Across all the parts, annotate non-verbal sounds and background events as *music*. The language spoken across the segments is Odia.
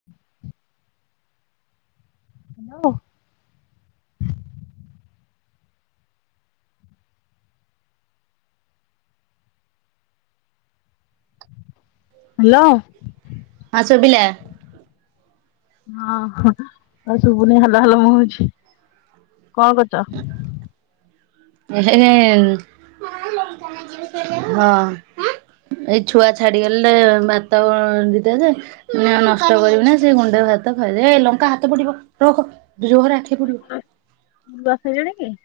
*unintelligible* ହ୍ୟାଲୋ। ହ୍ୟାଲୋ। ହଁ ଶୁଭିଲା। ହଁ ଆଉ ଶୁଭୁନି ହାଲୋ ହାଲୋ ମୁଁ ହଉଛି। କଣ କରୁଚ? ଏ ହେ ହେ ହଁ। ଏଇ ଛୁଆ ଛାଡିଗଲେ ଭାତ ଦିଟା ଯେ ନଷ୍ଟ କରିବି ନା ସେ ଗୁଣ୍ଡେ ଭାତ ଖାଇ ଦେ ଏ ଲଙ୍କା ହାତ ପୋଡିବ ରଖ ଜୋର ରେ ଆଖି ପୋଡିବ। ବୁଆସଇିଲାଣି କି?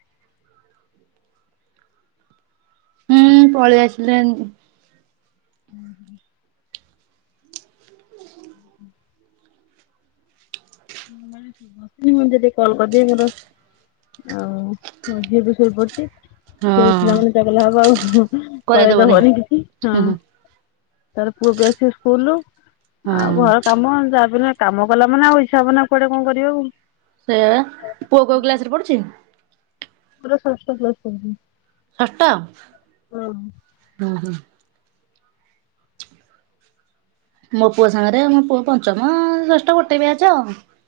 ହୁଁ ପଳେଇ ଆସିଲେନ୍। ହୁଁ ହୁଁ। ମୁଁ ମାନେ ସମସ୍ତେ ଯଦି କଲ୍ କରିଦିଏ ମୋର ଆଉ ମୋ ଝିଅ ବି ଶୋଇ ପଡିଚି। ସେ ହଁ ଉଠିଲା ମାନେ ଚଗଲା ହବ ଆଉ କରେଇଦବନି କିଛି। ହୁଁ ହୁଁ ତାରେ ପୁଅ ବି ଆସିବ ସ୍କୁଲରୁ ଆଉ ହଁ ଘର କାମ ଯା ବି ହେଲେ କାମ କଲା ମାନେ ଆଉ ଇ ଇଛା ହବ ନା କୁଆଡେ କଣ କରିବାକୁ। ସେଇବା ପୁଅ କୋଉ କ୍ଲାସ ରେ ପଡୁଚି? ପୁଅର ଷଷ୍ଠ କ୍ଲାସ *inaudible* ଷଷ୍ଠ ହଁ ହୁଁ ହୁଁ। ମୋ ପୁଅ ସାଙ୍ଗରେ ମୋ ପୁଅ ପଞ୍ଚମ, ଷଷ୍ଠ ଗୋଟେ ବ୍ୟାଚ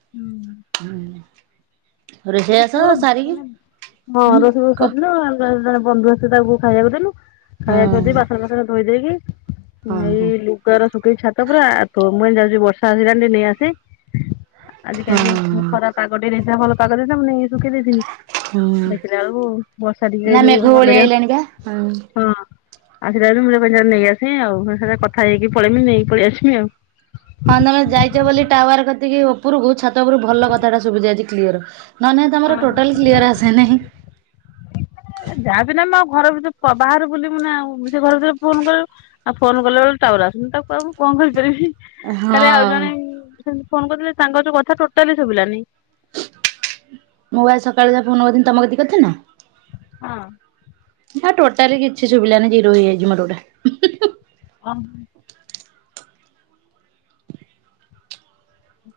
ହୁଁ। ହୁଁ। ମୋ ପୁଅର ମାନେ ହଁ ହୁଁ ରୋଷେଇ ବାସ କ ସାରିଲୁ ଅଲଗା ଜଣେ ବନ୍ଧୁ ଆସିଥିଲେ ତାଙ୍କୁ ଖାଇବାକୁ ଦେଲୁ। ହଁ ଖାଇବା ପିଇବା ଦେଇ ବାସନ ଫାସନ ଧୋଇ ଦେଇକ ହଁ ଏଇ ହଁ ଲୁଗାରା ଶୁଖେଇ ଛାତ ପୁରା ତ ମୁଁ ଏ ଯାଉଛି ବର୍ଷା ଆସିିଲାଣି ନେଇ ଆସେ। ଆଜି କାଇଁ ଟିକେ ଖରା ପାଗ ଟେ ଦେଇ ଥିଲା ଭଲ। ପାଗ ଦେଇଥିଲା ମୁଁ ନେଇ ସୁଖେଇ ଦେଇଥିଲି। ହଁ ହୁଁ ଦେଖିଲା ବେଳକୁ ବର୍ଷା ଟିକେ ନା ଯୋଉ ମେଘ ଓଳି ଅନ୍ଧାରିଆ ଆଇଲାଣି ବା ହଁ। ଆସିଲା ବେଳକୁ ମୁଁ ର ନେଇ ଆସେ ଆଉ ସୋ କଥା ହେଇକି ପଳେଇି ନେଇ ପଳେ ଆସେ ଆଉ। ହଁ ତମେ ଯାଇଛ ବୋଲି ଟାୱାର କତିକି ଉପରକୁ ଛାତ ଉପରୁ ଭଲ କଥା ଟା ସୁବିଚି ଆଜି କ୍ଲିଅର। ନଲେ ନାହିଁ ତମର ଆଉ। ଟୋଟାଲ୍ କ୍ଲିୟର ଆସେ ନାହିଁ। ଯାହାବି ନା ମୁଁ ଆଉ ଘର ଭିତରେ ବାହରେ ବୁଲିବୁ ନା ଆଉ ସେ ଘର ଭିତରେ ଫୋନ କରିବୁ। ଆଉ ଫୋନ କଲା ବେଳକୁ ଟାୱାର ଆସୁନି ତାକୁ ଆଉ ମୁଁ କଣ କରିପାରିବି। ହଁ। କାଲି ଆଉ ଜଣେ ସେମିତି ଫୋନ କରିଥିଲେ ତାଙ୍କର ଯୋଉ କଥା ଟୋଟାଲି ଶୁଭିଲାନି। ମୁଁ ବା ସକାଳୁ ଯାହା ଫୋନ କରିଥିନି ତମ କତିିକି କରିଥିନି ନା? ହଁ। ହେ ଟୋଟାଲି କିଛି ସୁଭିଲାନି ଜିରୋ ହେଇଯାଇଚି ମୋର ଗୋଟେ। ଅହ।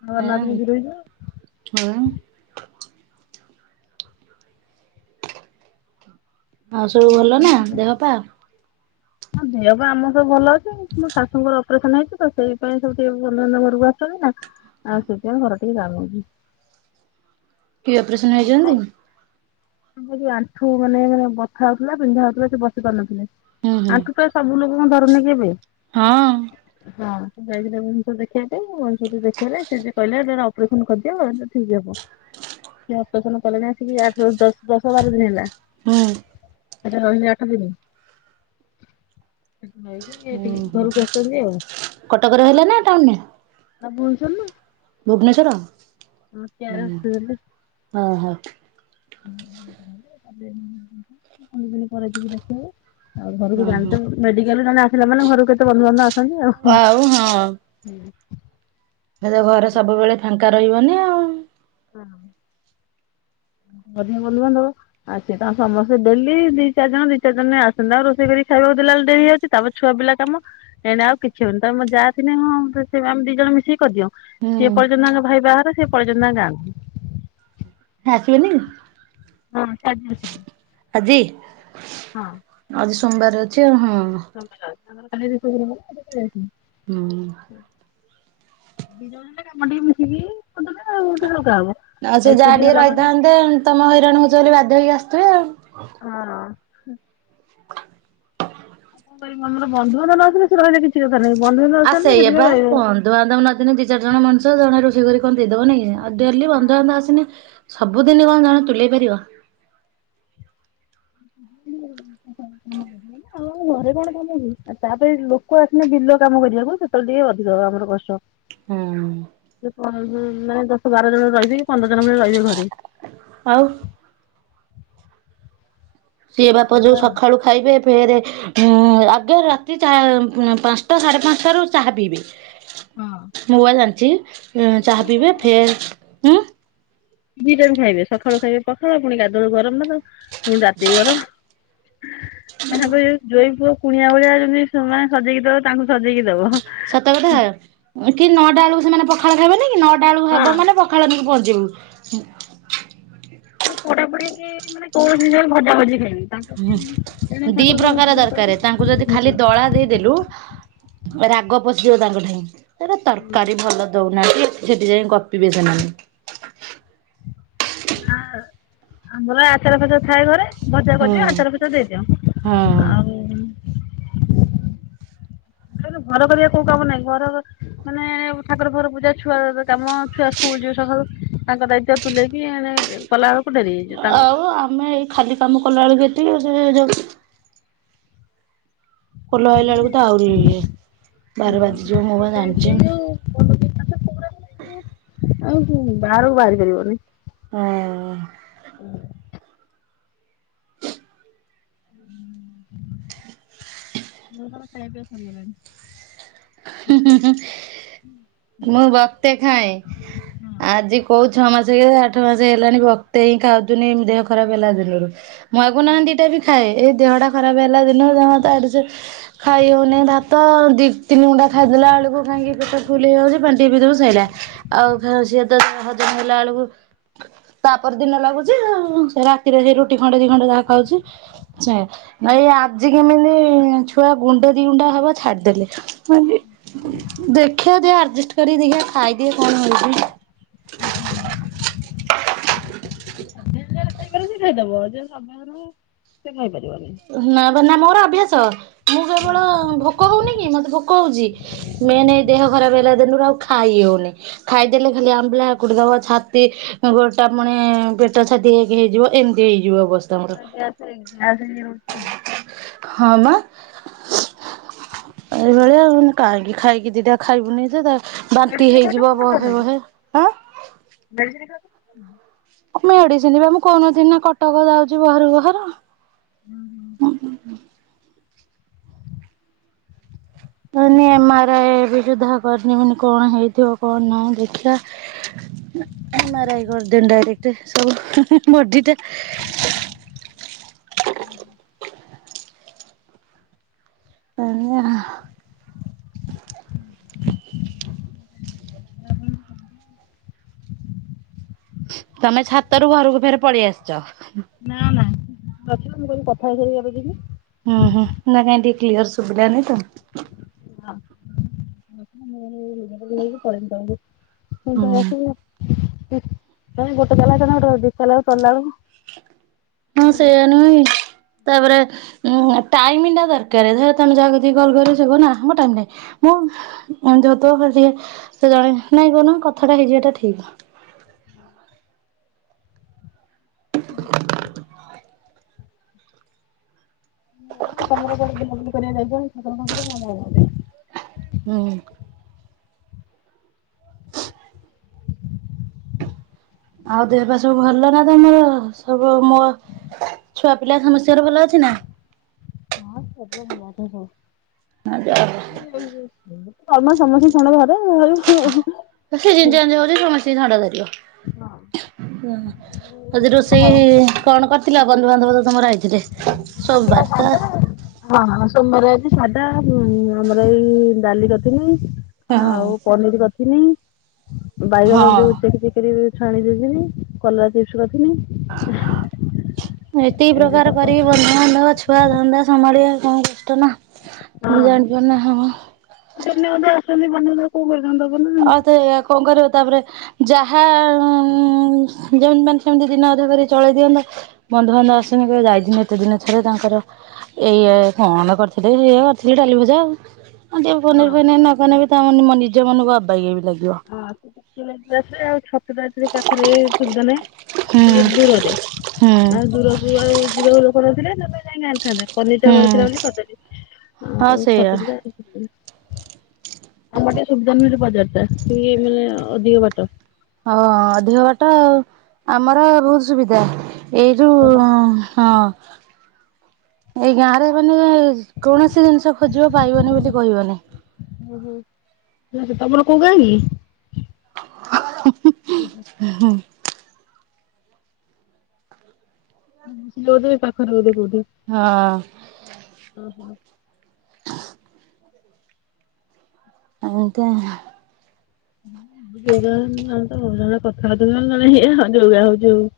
ଏଇ ହଁ ବା। ଆଉ ସବୁ ଭଲ ନା ଦେହ ପା। ହଁ ଦେହ ପାଇଁ ଆମର ସବୁ ଭଲ ଅଛି ମୋ ଶାଶୁଙ୍କର ଅପରେସନ ହେଇଛି ତ ସେଇ ପାଇଁ ସବୁ ଟିକେ ବନ୍ଧୁ ବାନ୍ଧବ ଘରକୁ ଆସୁଚନ୍ତି ନା। ଆଉ ସେଥିପାଇଁ ଘର ଟିକେ ଜାମ ହଉଚି। କି ଅପରେସନ୍ ହେଇଛନ୍ତି? ଆ ଯୋଉ ଆଣ୍ଠୁ ମାନେ ବଥା ହଉଥିଲା ପିନ୍ଧା ହଉଥିଲା ସେ ବସି ପାରୁନଥିଲେ ହୁଁ ହୁଁ। ଆଣ୍ଠୁ ତ ସବୁ ଲୋକଙ୍କୁ ଧରୁନିକି ଏବେ। ହଁ। ହଁ ସେ ଯାଇଥିଲେ ଭୁବନେଶ୍ୱର ଦେଖେଇବା ପାଇଁ ଭୁବନେଶ୍ଵର ଦେଖେଇଲେ ସେ ଯେ କହିଲେ ଏ ଅପରେସନ କରିଦିଅ ଠିକ ହବ। ସେ ଅପରେସନ କଲେଣି ଆସିକି ଆଠ ଦଶ ଦଶ ବାର ଦିନ ହେଲା। ହୁଁ। ହେଠେ ରହି ଯା ଆଠ ଦିନି। ହେଠୁ ନେଇକି ଏଠିକି ଘରକୁ ଆସୁଚନ୍ତି ଆଉ। କଟକ ରେ ହେଲା ନା ଟାଉନ୍ ରେ? ହେଟା ଭୁଲ ଶୁଣନୁ। ଭୁବନେଶ୍ୱର *unintelligible* ହଁ ହ। *unintelligible* ଆଉ ଘରକୁ ଓହୋ ଜାଣତେ ମେଡିକାଲ ରୁ ଜଣେ ଆସିଲା ମାନେ ଘରକୁ କେତେ ବନ୍ଧୁବାନ୍ଧବ ଆସନ୍ତି ଆଉ ହୁଁ। ହୁଁ। ହେଲେ ଘରେ ସବୁବେଳେ ଫାଙ୍କା ରହିବନି ଆଉଁ। ହଁ। ଗଧେ ବନ୍ଧୁ ବାନ୍ଧବ ଆସି ତ ସମସ୍ତେ ଡେଲି ଦି ଚାରି ଜଣ ଦିଇ ଚାରି ଜଣ ନାଖେ ଆସୁଚନ୍ତି। ତାଙ୍କୁ ରୋଷେଇ କରିକି ଖାଇବାକୁ ଦେଲାବେଳକୁ ଡ଼େରି ହେଇଯାଉଚି ତାପ ଛୁଆ ପିଲା କାମ ଏଣେ ଆଉ କିଛି ହବନି ତାପରେ ମୋ ଯା ଥିଲେ ହଁ ସେ ଆମେ ଦି ଜଣ ମିଶିକି କରିଦିଅଁ। ସିଏ ହୁଁ ପଳେଇଚନ୍ତି ତାଙ୍କ ଭାଇ ବାହାଘର ସେ ପଳେଇଚନ୍ତି ତାଙ୍କ ଗାଁ କୁ। ସେ ଆସିବେନି? ହଁ କାଜି ଆସିବେ। ଆଜି? ହଁ। ଆଜି ସୋମବାରେ ଅଛି ଆଉ ହଁ। *unintelligible* ହୁଁ। ଦି ଜଣ ହେଲେ କାମ ଟିକେ ମିଶିକି କରିଦେଲେ ଆଉ ଟିକେ ହାଲୁକା ହେବ ଆଉ ସେ ଯାହା ଏକୁଟିଆ ଟିକେ ହେଲା ମାନେ ରହିଥାନ୍ତେ ତମ ହଇରାଣ ହଉଚ ବୋଲି ବାଧ୍ୟ ହେଇକି ଆସଥୁବେ ଆଉ। ହଁ। ଆଉ କଣ କରିବି ମୁଁ ଆମର ବନ୍ଧୁବାନ୍ଧବ ନଆସିଲେ ସେ ରହିବା ରେ କିଛି କଥା ନାହିଁ ବନ୍ଧୁବାନ୍ଧବ ଆ ଆସୁଛନ୍ତି ତ ସେଇଆ ସେଥିପାଇଁ ପା ରହିହବନି। ବନ୍ଧୁବାନ୍ଧବ ନଆସିନେ ଦି ଚାରି ଜଣ ମଣିଷ ଜଣେ ରୋଷେଇ କରି କଣ ଦେଇଦବ ନାଇଁ କି ଆଉ ଡେଲି ରହିବେ ବନ୍ଧୁବାନ୍ଧବ ଆସିନେ ସବୁଦିନି କଣ ଜଣେ ତୁଲେଇ ପାରିବ? *inaudible* ତମ ଘରେ କଣ କାମ କି। ଆଉ ତାପରେ ଲୋକ ଆସିଲେ ବିଲ କାମ କରିବାକୁ ସେତେବେଳେ ଟିକେ ଅଧିକ ଆମର କଷ୍ଟ। ହୁଁ। ସେ ପନ୍ଦର ଦିନି ନାଖେ ଦଶ ବାର ଜଣ ରହିବି ପନ୍ଦର ଜଣ ପୁଣି ରହିବେ ଘରେ। ଆଉ ସିଏ ବାପ ଯୋଉ ସକାଳୁ ଖାଇବେ ଫେରେ ଉଁ ଆଗେ ରାତି ଚା ପାଁଶଟା ସାଢେ ପାଁଶଟାରୁ ଚାହା ପିଇବେ। ମୁଁ ବାଆ ଜାଣଚି ଏଁ ଚାହା ପିଇବେ ଫେର୍ ଉଁ ଦି ଟାଇମ୍ ଖାଇବେ ସଖାଳୁ ଖାଇବେ ପଖାଳ ଫୁଣି ଗଧୁଆବେଳକୁ ଗରମ ଭାତ ଫୁଣି ରାତି ବି ଗରମ ତାଙ୍କ ଯୋଉ ଜୋଇଁ ପୁଅ କୁଣିଆ ଭଳିଆ ଯେମିତି ସେମା ସଜେଇକି ଦବ ତାଙ୍କୁ ସଜେଇକି ଦବ ହଁ। ସତକଥା କି ନଅଟା ବେଳୁକୁ ସେମାନେ ପଖାଳ ଖାଇବେନି କି ନଅଟା ବେଳୁକୁ ହେବ ମାନେ ପଖାଳ ନେଇକି ପହଞ୍ଚିବୁ। ଫୁଣି ପୋଡ଼ା ପୋଡ଼ି କି ମାନେ କୌଣସି ଜିନିଷ ଗୋଟେ ଭଜା ଭଜି ଖାଇବି। ହୁଁ ଦି ପ୍ରକାର ଦରକାରେ କରିକି ତାଙ୍କୁ ଯଦି ଖାଲି ଦଳା ଦେଇଦେଲୁ ରାଗ ପଶିଯିବ ତାଙ୍କଠେଇଁ ଏରା ତରକାରୀ ଭଲ ଦଉ ନା ସେଠି ଯାଇ ଗପିବେ ସେମାନେ। ଆ ଆମର ଆଚାର ଫଚାର ଥାଏ ଘରେ। ଭଜା ହୁଁ। କରିଦିଅ ଆଚାର ପଚାର ହଁ ଦେଇଦିଅ ଆଉ କ ଘର କରିବା କୋଉ କାମ ନାହିଁ ଘର ମାନେ ଠାକୁର ଘର ପୂଜା ଛୁଆ ଦେବେ କାମ ଛୁଆ ସ୍କୁଲ ଯିବେ ସଖାଳୁ ତାଙ୍କ ଦାୟିତ୍ଵ ତୁଲେଇକି ଏ କଲା ବେଳକୁ ଡେରି ହେଇଯିବ ତାଙ୍କୁ। ଆଉ ଆମେ ଏଇ ଖାଲି କାମ କଲାବେଳକୁ ଏତି ଯୋଉ ଖୋଲ ଆଇଲା ବେଳକୁ ତ ଆହୁରି ଇଏ ବାର ବାଜିଯିବ ମୁଁ ପା ଜାଣିଛି। ଆ ବାହାରକୁ ବାହାରି ପାରିବନି। ହଁ। ମ ଖାଇବା ପିଇବା ସରିଗଲାଣି। ମୁଁ ବତେ ଖାଏ ଆଜି କୋଉ ଛଅ ମାସ ହେ ଆଠ ମାସ ହେଲାଣି ବତେ ହିଁ ଖାଉଥିନି ଦେହ ଖରାପ ହେଲା ଦିନରୁ ମୟାଗୁନାହାନ୍ତି ଟା ବି ଖାଏ ଏଇ ଦେହଟା ଖରାପ ହେଲା ଦିନ ଜଣ ତ ଆଡ ସେ ଖାଇ ହଉନି ଭାତ ଦ ତିନି ଗୁଣ୍ଡା ଖାଇଦେବେ ବଳକୁ କାହିଁକି ପେଟ ଫୁଲ ହେଇଯାଉଛି ପାଣି ଟିକେ ପିଲାବେଳୁ ସଇଲା। ଆଉ ସିଏ ତ ଦେ ହଜମ ହେଲା ବେଳକୁ ତାପର ଦିନ ଲାଗୁଛି ସେ ରାତିରେ ସେ ରୁଟି ଖଣ୍ଡେ ଦି ଖଣ୍ଡେ ଯାହା ଖାଉଛି। ଆଛା ଏଇ ଆଜି କେମିତି ଛୁଆ ଗୁଣ୍ଡ ଦି ଗୁଣ୍ଡା ହବ ଛାଡିଦେଲେ ହିଁ ଦେଖିଆ ଆଡଜଷ୍ଟ କରି ଦେଖିଆ ଖାଇଦିଏ କଣ ହଉଛି। *inaudible* ଖାଇପାର ସେ ଖାଇଦବ ସେ ଖାଇପାରିବନ *inaudible* ନା ବା ନା ମୋର ଅଭ୍ୟାସ ମୁଁ କେବଳ ଭୋକ ହଉନି କି ମତେ ଭୋକ ହଉଛି ମେନ ଦେହ ଖରାପ ହେଲା ଦିନରୁ ଆଉ ଖାଇ ହଉନି ଖାଇଦେଲେ ଖାଲି ଆମ୍ବିଳ ହାକୁଟି ଦେବ ଛାତି ଗୋଟାପଣେ ପେଟ ଛାତି ଏକ ହେଇଯିବ ଏମିତି ହେଇଯିବ ଅବସ୍ଥା ମୋର। *unintelligible* ହଁ ବା। ଏଭଳିଆ ଆଉ କାହିଁକି ଖାଇକି ଦିଟା ଖାଇବୁନି ତ ବାନ୍ତି ହେଇଯିବ ବହେ ବହେ। ଆଁ *unintelligible* ମେଡିସିନ କଣ ମୁଁ କହୁଥିଲି ନା କଟକ ଯାଉଛି ବାର ବାର। *inaudible* ନା ମୁଁ ଏମ ଆର ଆଇ କଲି ଦେଖିବା ପାଇଁ କାମ ଦେଇଛି ବୋଲି *unintelligible* *unintelligible* *unintelligible* *inaudible* ତମେ ଛାତରୁୁ ଘରକୁ ଫେର ପଳେଇ ଆସିଛ। ନା ନା ରଖିଲ ମୁଁ କହିଲି କଥା ହେଇସାରି ଯବ ଯିବି। ହୁଁ ହୁଁ ନା କାଇଁ ଟିକେ କ୍ଲିୟର ଶୁଭିଲା ନାଇଁ ତ। *unintelligible* ଗୋଟେ ତାଲା କି ହୁଁ ଦି ତାଲାଚ଼ଢ଼ିଲା ବେଳକୁ ମୁଣ୍ଡ ଖରାପ। ହଁ ସେଇଆ ନୁହେଁ କି *unintelligible* ତାପରେ ଉଁ ଟାଇମ ଟା ଦରକାର ତୁମେ ଯାହା ପାଖକୁ କଲ କରିବ ସେ କହିବ ମୋ ପାଖରେ ଟାଇମ ନାଇଁ। ଯେହେତୁଏ ସେ ଜଣେ ନାଇଁ କହୁହନ କଥାଟା ହେଇଯିବାଟା ଠିକ। ହଁ ତମର କଡେ ବୁଲାବୁଲି କରିବା ଯାଇଛଛ ପାଙ୍କରେ ମ ଯାଇନାହାନ୍ତି *unintelligible* ହୁଁ। ଆଉ ଦେହ ପା ସବୁ ଭଲ ନା ତମର ସବୁ ମୋ ଛୁଆ ପିଲା ସମସ୍ତିଙ୍କର ଭଲ ଅଛି ନା? ହଁ ଛୁଆପିଲା ଭଲ ଅଛନ୍ତି ସବୁ। *unintelligible* ହଁ ମ ସମସ୍ତିଙ୍କୁ ଥଣ୍ଡା ଧରେ ସେ *unintelligible* ହଉଛି ସମସ୍ତିଙ୍କି ଥଣ୍ଡା ଧରିବ। ଆଜି ରୋଷେଇ କଣ କରିଥିଲ? ବନ୍ଧୁବାନ୍ଧବ ତ ତମର ଆଇଥିଲେ। ଆଜିର ସୋମବାର ତ ସାଧା ଆଉ। ହଁ ହଁ ସୋମବାର ଆଜି ସାଧା ଆମର ଏଇ ଡାଲି କରିଥିଲି ହଁ ଆଉ ପନିର କରିଥିନି ବାଇଗଣ ଯୋଉ ହଁ। ଚେକି ଚେକି କରି ଛାଣି ଦେଇଥିନି କଲରା ଚିପ୍ସ କରିଥିନି। ଏତିକି ଏମିତି ପ୍ରକାର ତ କ- କରିକି ବ ନୂଆ ନୂଆ ଛୁଆ ଧନ୍ଦା ସମ୍ଭାଳିବା କମ କଷ୍ଟ ନା ମୁଁ ହଁ ଜାଣିପାରୁ ନା ହଁ ଦିନେ ଅଧେ ଆସୁଛନ୍ତି ବନ୍ଧୁବାନ୍ଧବ କୋଉ *unintelligible* ଆଉତ ଏୟା କଣ କରିବ ତାପରେ ଯାହା ଯେମତି ମାନେ ସେମିତି ଦିନେ ଅଧେ କରି ଚଳେଇ ଦିଅନ୍ତା ବନ୍ଧୁବାନ୍ଧବ *unintelligible* ଯାଇଛନ୍ତି ଏତେ ଦିନରେ ଥରେ ତାଙ୍କର ଏୟା *unintelligible* *unintelligible* କରିଥିଲି ଡାଲି ଭଜା ଆଉ ହଁ *unintelligible* ଅବାଗିଆ ବି ଲାଗିବ। ହଁ ସେ ରାତିରେ *unintelligible* ଛତୁ *unintelligible* ପାଖରେ ସୁବିଧା ନାହିଁ। ଟିକେ ହୁଁ ଦୂରରେ ହୁଁ। ଆଉ ଦୂରକୁ ଆଉ ଯିବାକୁ ଲୋକ ନଥିଲେ ନହେଲେ ଯାଇକି ଆଣିଥାନ୍ତେ। ପନିର ଟା ହୁଁ ଘରେ ଥିଲା ବୋଲି କରଦେଲି ହଁ ଆଉ ସେଇଆ ଛତୁ *unintelligible* ଆମଟେ ସୁବିଧାମି ବଜାରଟା କି ସେଇ ମାନେ ଅଧିକ ବାଟ। ହଁ ଅଧିକ ବାଟ ଆଉ ଆମର ରୁଟ ସୁବିଧା ଏଇ ଯୋଉ ହଁ। ହଁ ହଁ। ଏଇ ଗାଁରେ ମାନେ କୌଣସି ଜିନିଷ ଖୋଜିବ ପାଇବନି ବୋଲି କହିବନି। ହୁଁ ହୁଁ ତମର କୋଉ ଗାଆଁ କି? ହୁଁ ହୁଁ। *inaudible* ହଁ। *unintelligible* ପାଖରେ ବୋଧେ କୋଉଠି? ହଁ। *inaudible* ଆଜ୍ଞା। *unintelligible* ଯୋଉ ଭଳିଆ ହଉଚି ହଉ।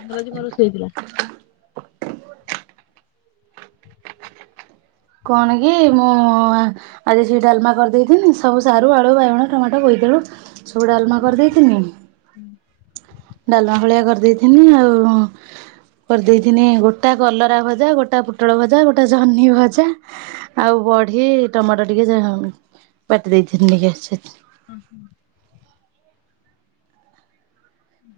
ତମର ଆଜି କଣ ରୋଷଇ ହେଇଥିଲା। କଣ କି ମୁଁ ଆ ଆଜି ସେଇ ଡାଲମା କରିଦେଇଥିନି ସବୁ ସାରୁ ଆଳୁ ବାଇଗଣ ଟମାଟୋ ବୋଇଦାଳୁ ସବୁ ଡାଲମା କରିଦେଇଥନି। ହୁଁ ଡାଲମା ଭଳିଆ କରିଦେଇଥିଲି ଆଉ। କରିଦେଇଥିନି ଗୋଟା କଲରା ଭଜା ଗୋଟା ପୋଟଳ ଭଜା ଗୋଟା ଜହ୍ନି ଭଜା। ଆଉ ବଢି ଟମାଟୋ ଟିକେ ବାଟି ଦେଇଥିଲି ଟିକେ ସେ। *inaudible*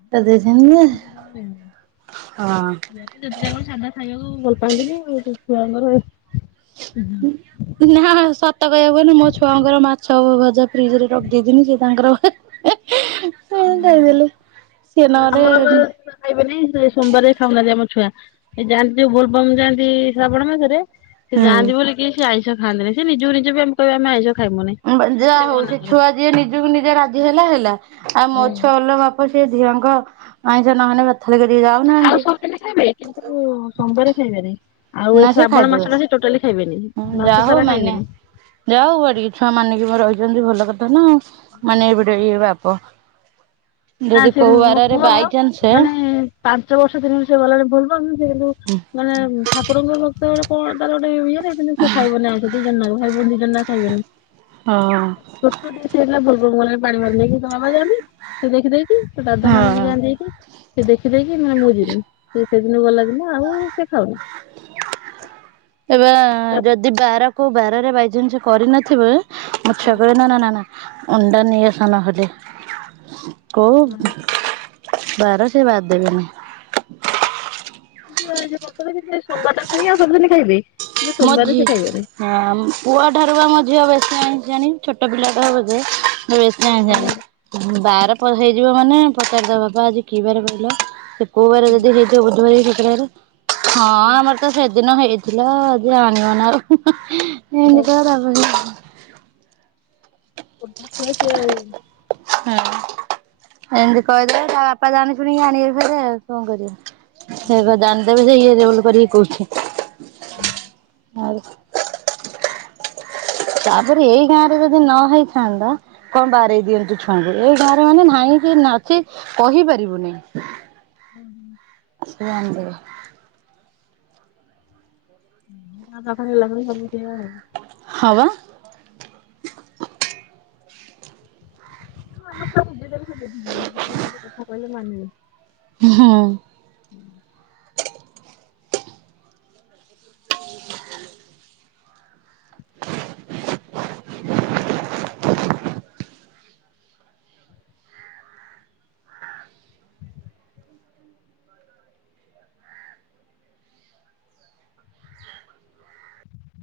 *unintelligible* ହଁ। ଛୁଆ ତ ଯେତେ ଯାହା କଲେ ସାଧା ଖାଇବାକୁ ଭଲ ପାଆନ୍ତିନି ଆଉ ସେ ଛୁଆଙ୍କର ନା ସତ କଯିବାକୁ ଗଲେ ମୋ ଛୁଆଙ୍କର ମାଛ ଭଜା ଫ୍ରିଜରେ ରଖିଦେଇଥିବି ସେ ତାଙ୍କର ସେ ଦେଇଦେଲୁ ସିଏ ନ ହଲେ ଆମର ବା ଖାଇବେନି ସେ ସୋମବାରେ ଖାଉନାହାନ୍ତି ଆମ ଛୁଆ। ଏ ଯାଆନ୍ତି ଯୋଉ ବୋଲ ବମ୍ ଯାଆନ୍ତି ଶ୍ରାବଣ ମାସେରେ ସେ ହୁଁ ଯାଆନ୍ତି ବୋଲି କି ସିଏ ଆଇଁଷ ଖାଆନ୍ତିିନି ସିଏ ନିଜୁକୁ ନିଜେ ବି ଆମେ କହିବେ ଆମେ ଆଇଁଷ ଖାଇବୁନି ବା ଯା ହଉ ମନା ସେ କରନ୍ତି। ଛୁଆ ଯିଏ ନିଜୁକୁ ନିଜେ ରାଜି ହେଲା ହେଲା ଆଉ ମୋ ଛୁଆ ଅଲଗା ଆଉ ସେ ଝିଅଙ୍କ ଆଇଁଷ ନହେନେ ଭାତ ଥାଳି କତିକି ଯାଉନାହାନ୍ତି। *unintelligible* ଖାଇବେ କିନ୍ତୁ ସୋମବାରେ ଖାଇବେନି। ଆଉ ନା ଏଇ ସେ ଶ୍ରାବଣ ଖାଇଦେବେ। ମାସଟା ସେ ଟୋଟାଲି ଖାଇବେନି ହଁ ଯା ମାସ ହଉ ସାରା ମାନେ ଖାଇବେନି। ଯା ହଉ ବାଡିକି ଛୁଆ ମାନିକି‌ ବା ରହିଛନ୍ତି ଭଲ କଥା ନା ଆଉ। ମାନିଆକୁ ପଡିବ ଇଏ ବାପ ନା ଯଦି ସେ କୋଉ ମୋ ବାରରେ ପୁଅ ବାଇଚନ୍ସ ମାନେ ପାଞ୍ଚ ବର୍ଷ ତିନି ବର୍ଷ ଗଲାବେଳେ ଭଲ *unintelligible* କିନ୍ତୁ ମାନେ ଠାକୁରଙ୍କ ସେତେବେଳେ କଣ ଗୋଟେ କଣ ତାର ଇଏ *unintelligible* ସେ ଖାଇବ ନି ଆଇଁଷ ଦି ଜଣ ଯାକଁ ଭାଇ ଭଉଣୀ ଦି ଜଣ *unintelligible* ଖାଇବେନି। ହଁ ଛୋଟ ଟିକେ ସେ ହେଲା *unintelligible* ତା ବାବା ଯାଆନ୍ତି। ସେ ଦେଖିଦେଇଚି ତା ଦାଦା ମାନେ ବି ହଁ। ଯାଆନ୍ତି *unintelligible* ସେ ଦେଖିଦେଇକି ମାନେ ମୁଁ ଯିବିନି ସେ ସେଦିନ ଗଲା ଦିନ ଆଉ ସେ ଖାଉନି। ଏବା ଯଦି ବାରକୁ ବାରରେ ବାଇଚାନ୍ସ କରିନଥିବ ମୋ ଛୁଆ କହିବେ ନା ନା ନା ନା ଅଣ୍ଡା ନେଇ ଆସ ନହଲେ। କୋଉ ବାର ସେ ବାଦ୍ ଦେବେନି। ସୋମବାରଟା ଛାଡିକି ଆଉ ସବୁଦିନେ ଖାଇବି। ମୋ ଝି ହଁ ପୁଅ ଠାରୁ ବା ମୋ ଝିଅ ବେଶୀ ଆଇଁଷିଆଣି ଛୋଟ ପିଲାଟା *inaudible* *unintelligible* ବାର ହେଇଯିବ ମାନେ ପଚାରିଦେବ ଵାପା ଆଜି କି ବାରେ କହିଲ ସେ କୋଉ ବାରେ ଯଦି ହେଇ ବୁଧୁବାରେ କି ଶୁକ୍ରବାରେ ହଁ ଆମର ତ ସେଦିନ ହେଇଥିଲା *unintelligible* ଏମତି କହିବ ତାପରେ ହଁ ଛୋଟଛୁଆ ସିଏ ଆଉ ହଁ ଏମତି କହିଦେବେ ତା ବାପା ଜାଣି ଶୁଣିକି ଆଣିବେ ଫେରେ ଆଉ କଣ କରିବେ। ସେଇପା ଜାଣିଦେବେ ଯେ ଇଏ ରୋଲ କରିକି କହୁଚି। *inaudible* ତାପରେ ଏଇ ଗାଁ ରେ ଯଦି ନ ହେଇଥାନ୍ତା କଣ ବାଆଁରେଇ ଦିଅନ୍ତି ଛୁଆଙ୍କୁ ଏଇ ଗାଁରେ ମାନେ ନାହିଁ କି ନାଚି କହିପାରିବୁନି। ଉଁହୁଁ। ସେ ଜାଣିଦେବେ *unintelligible* ହବା। *unintelligible* ହୁଁ।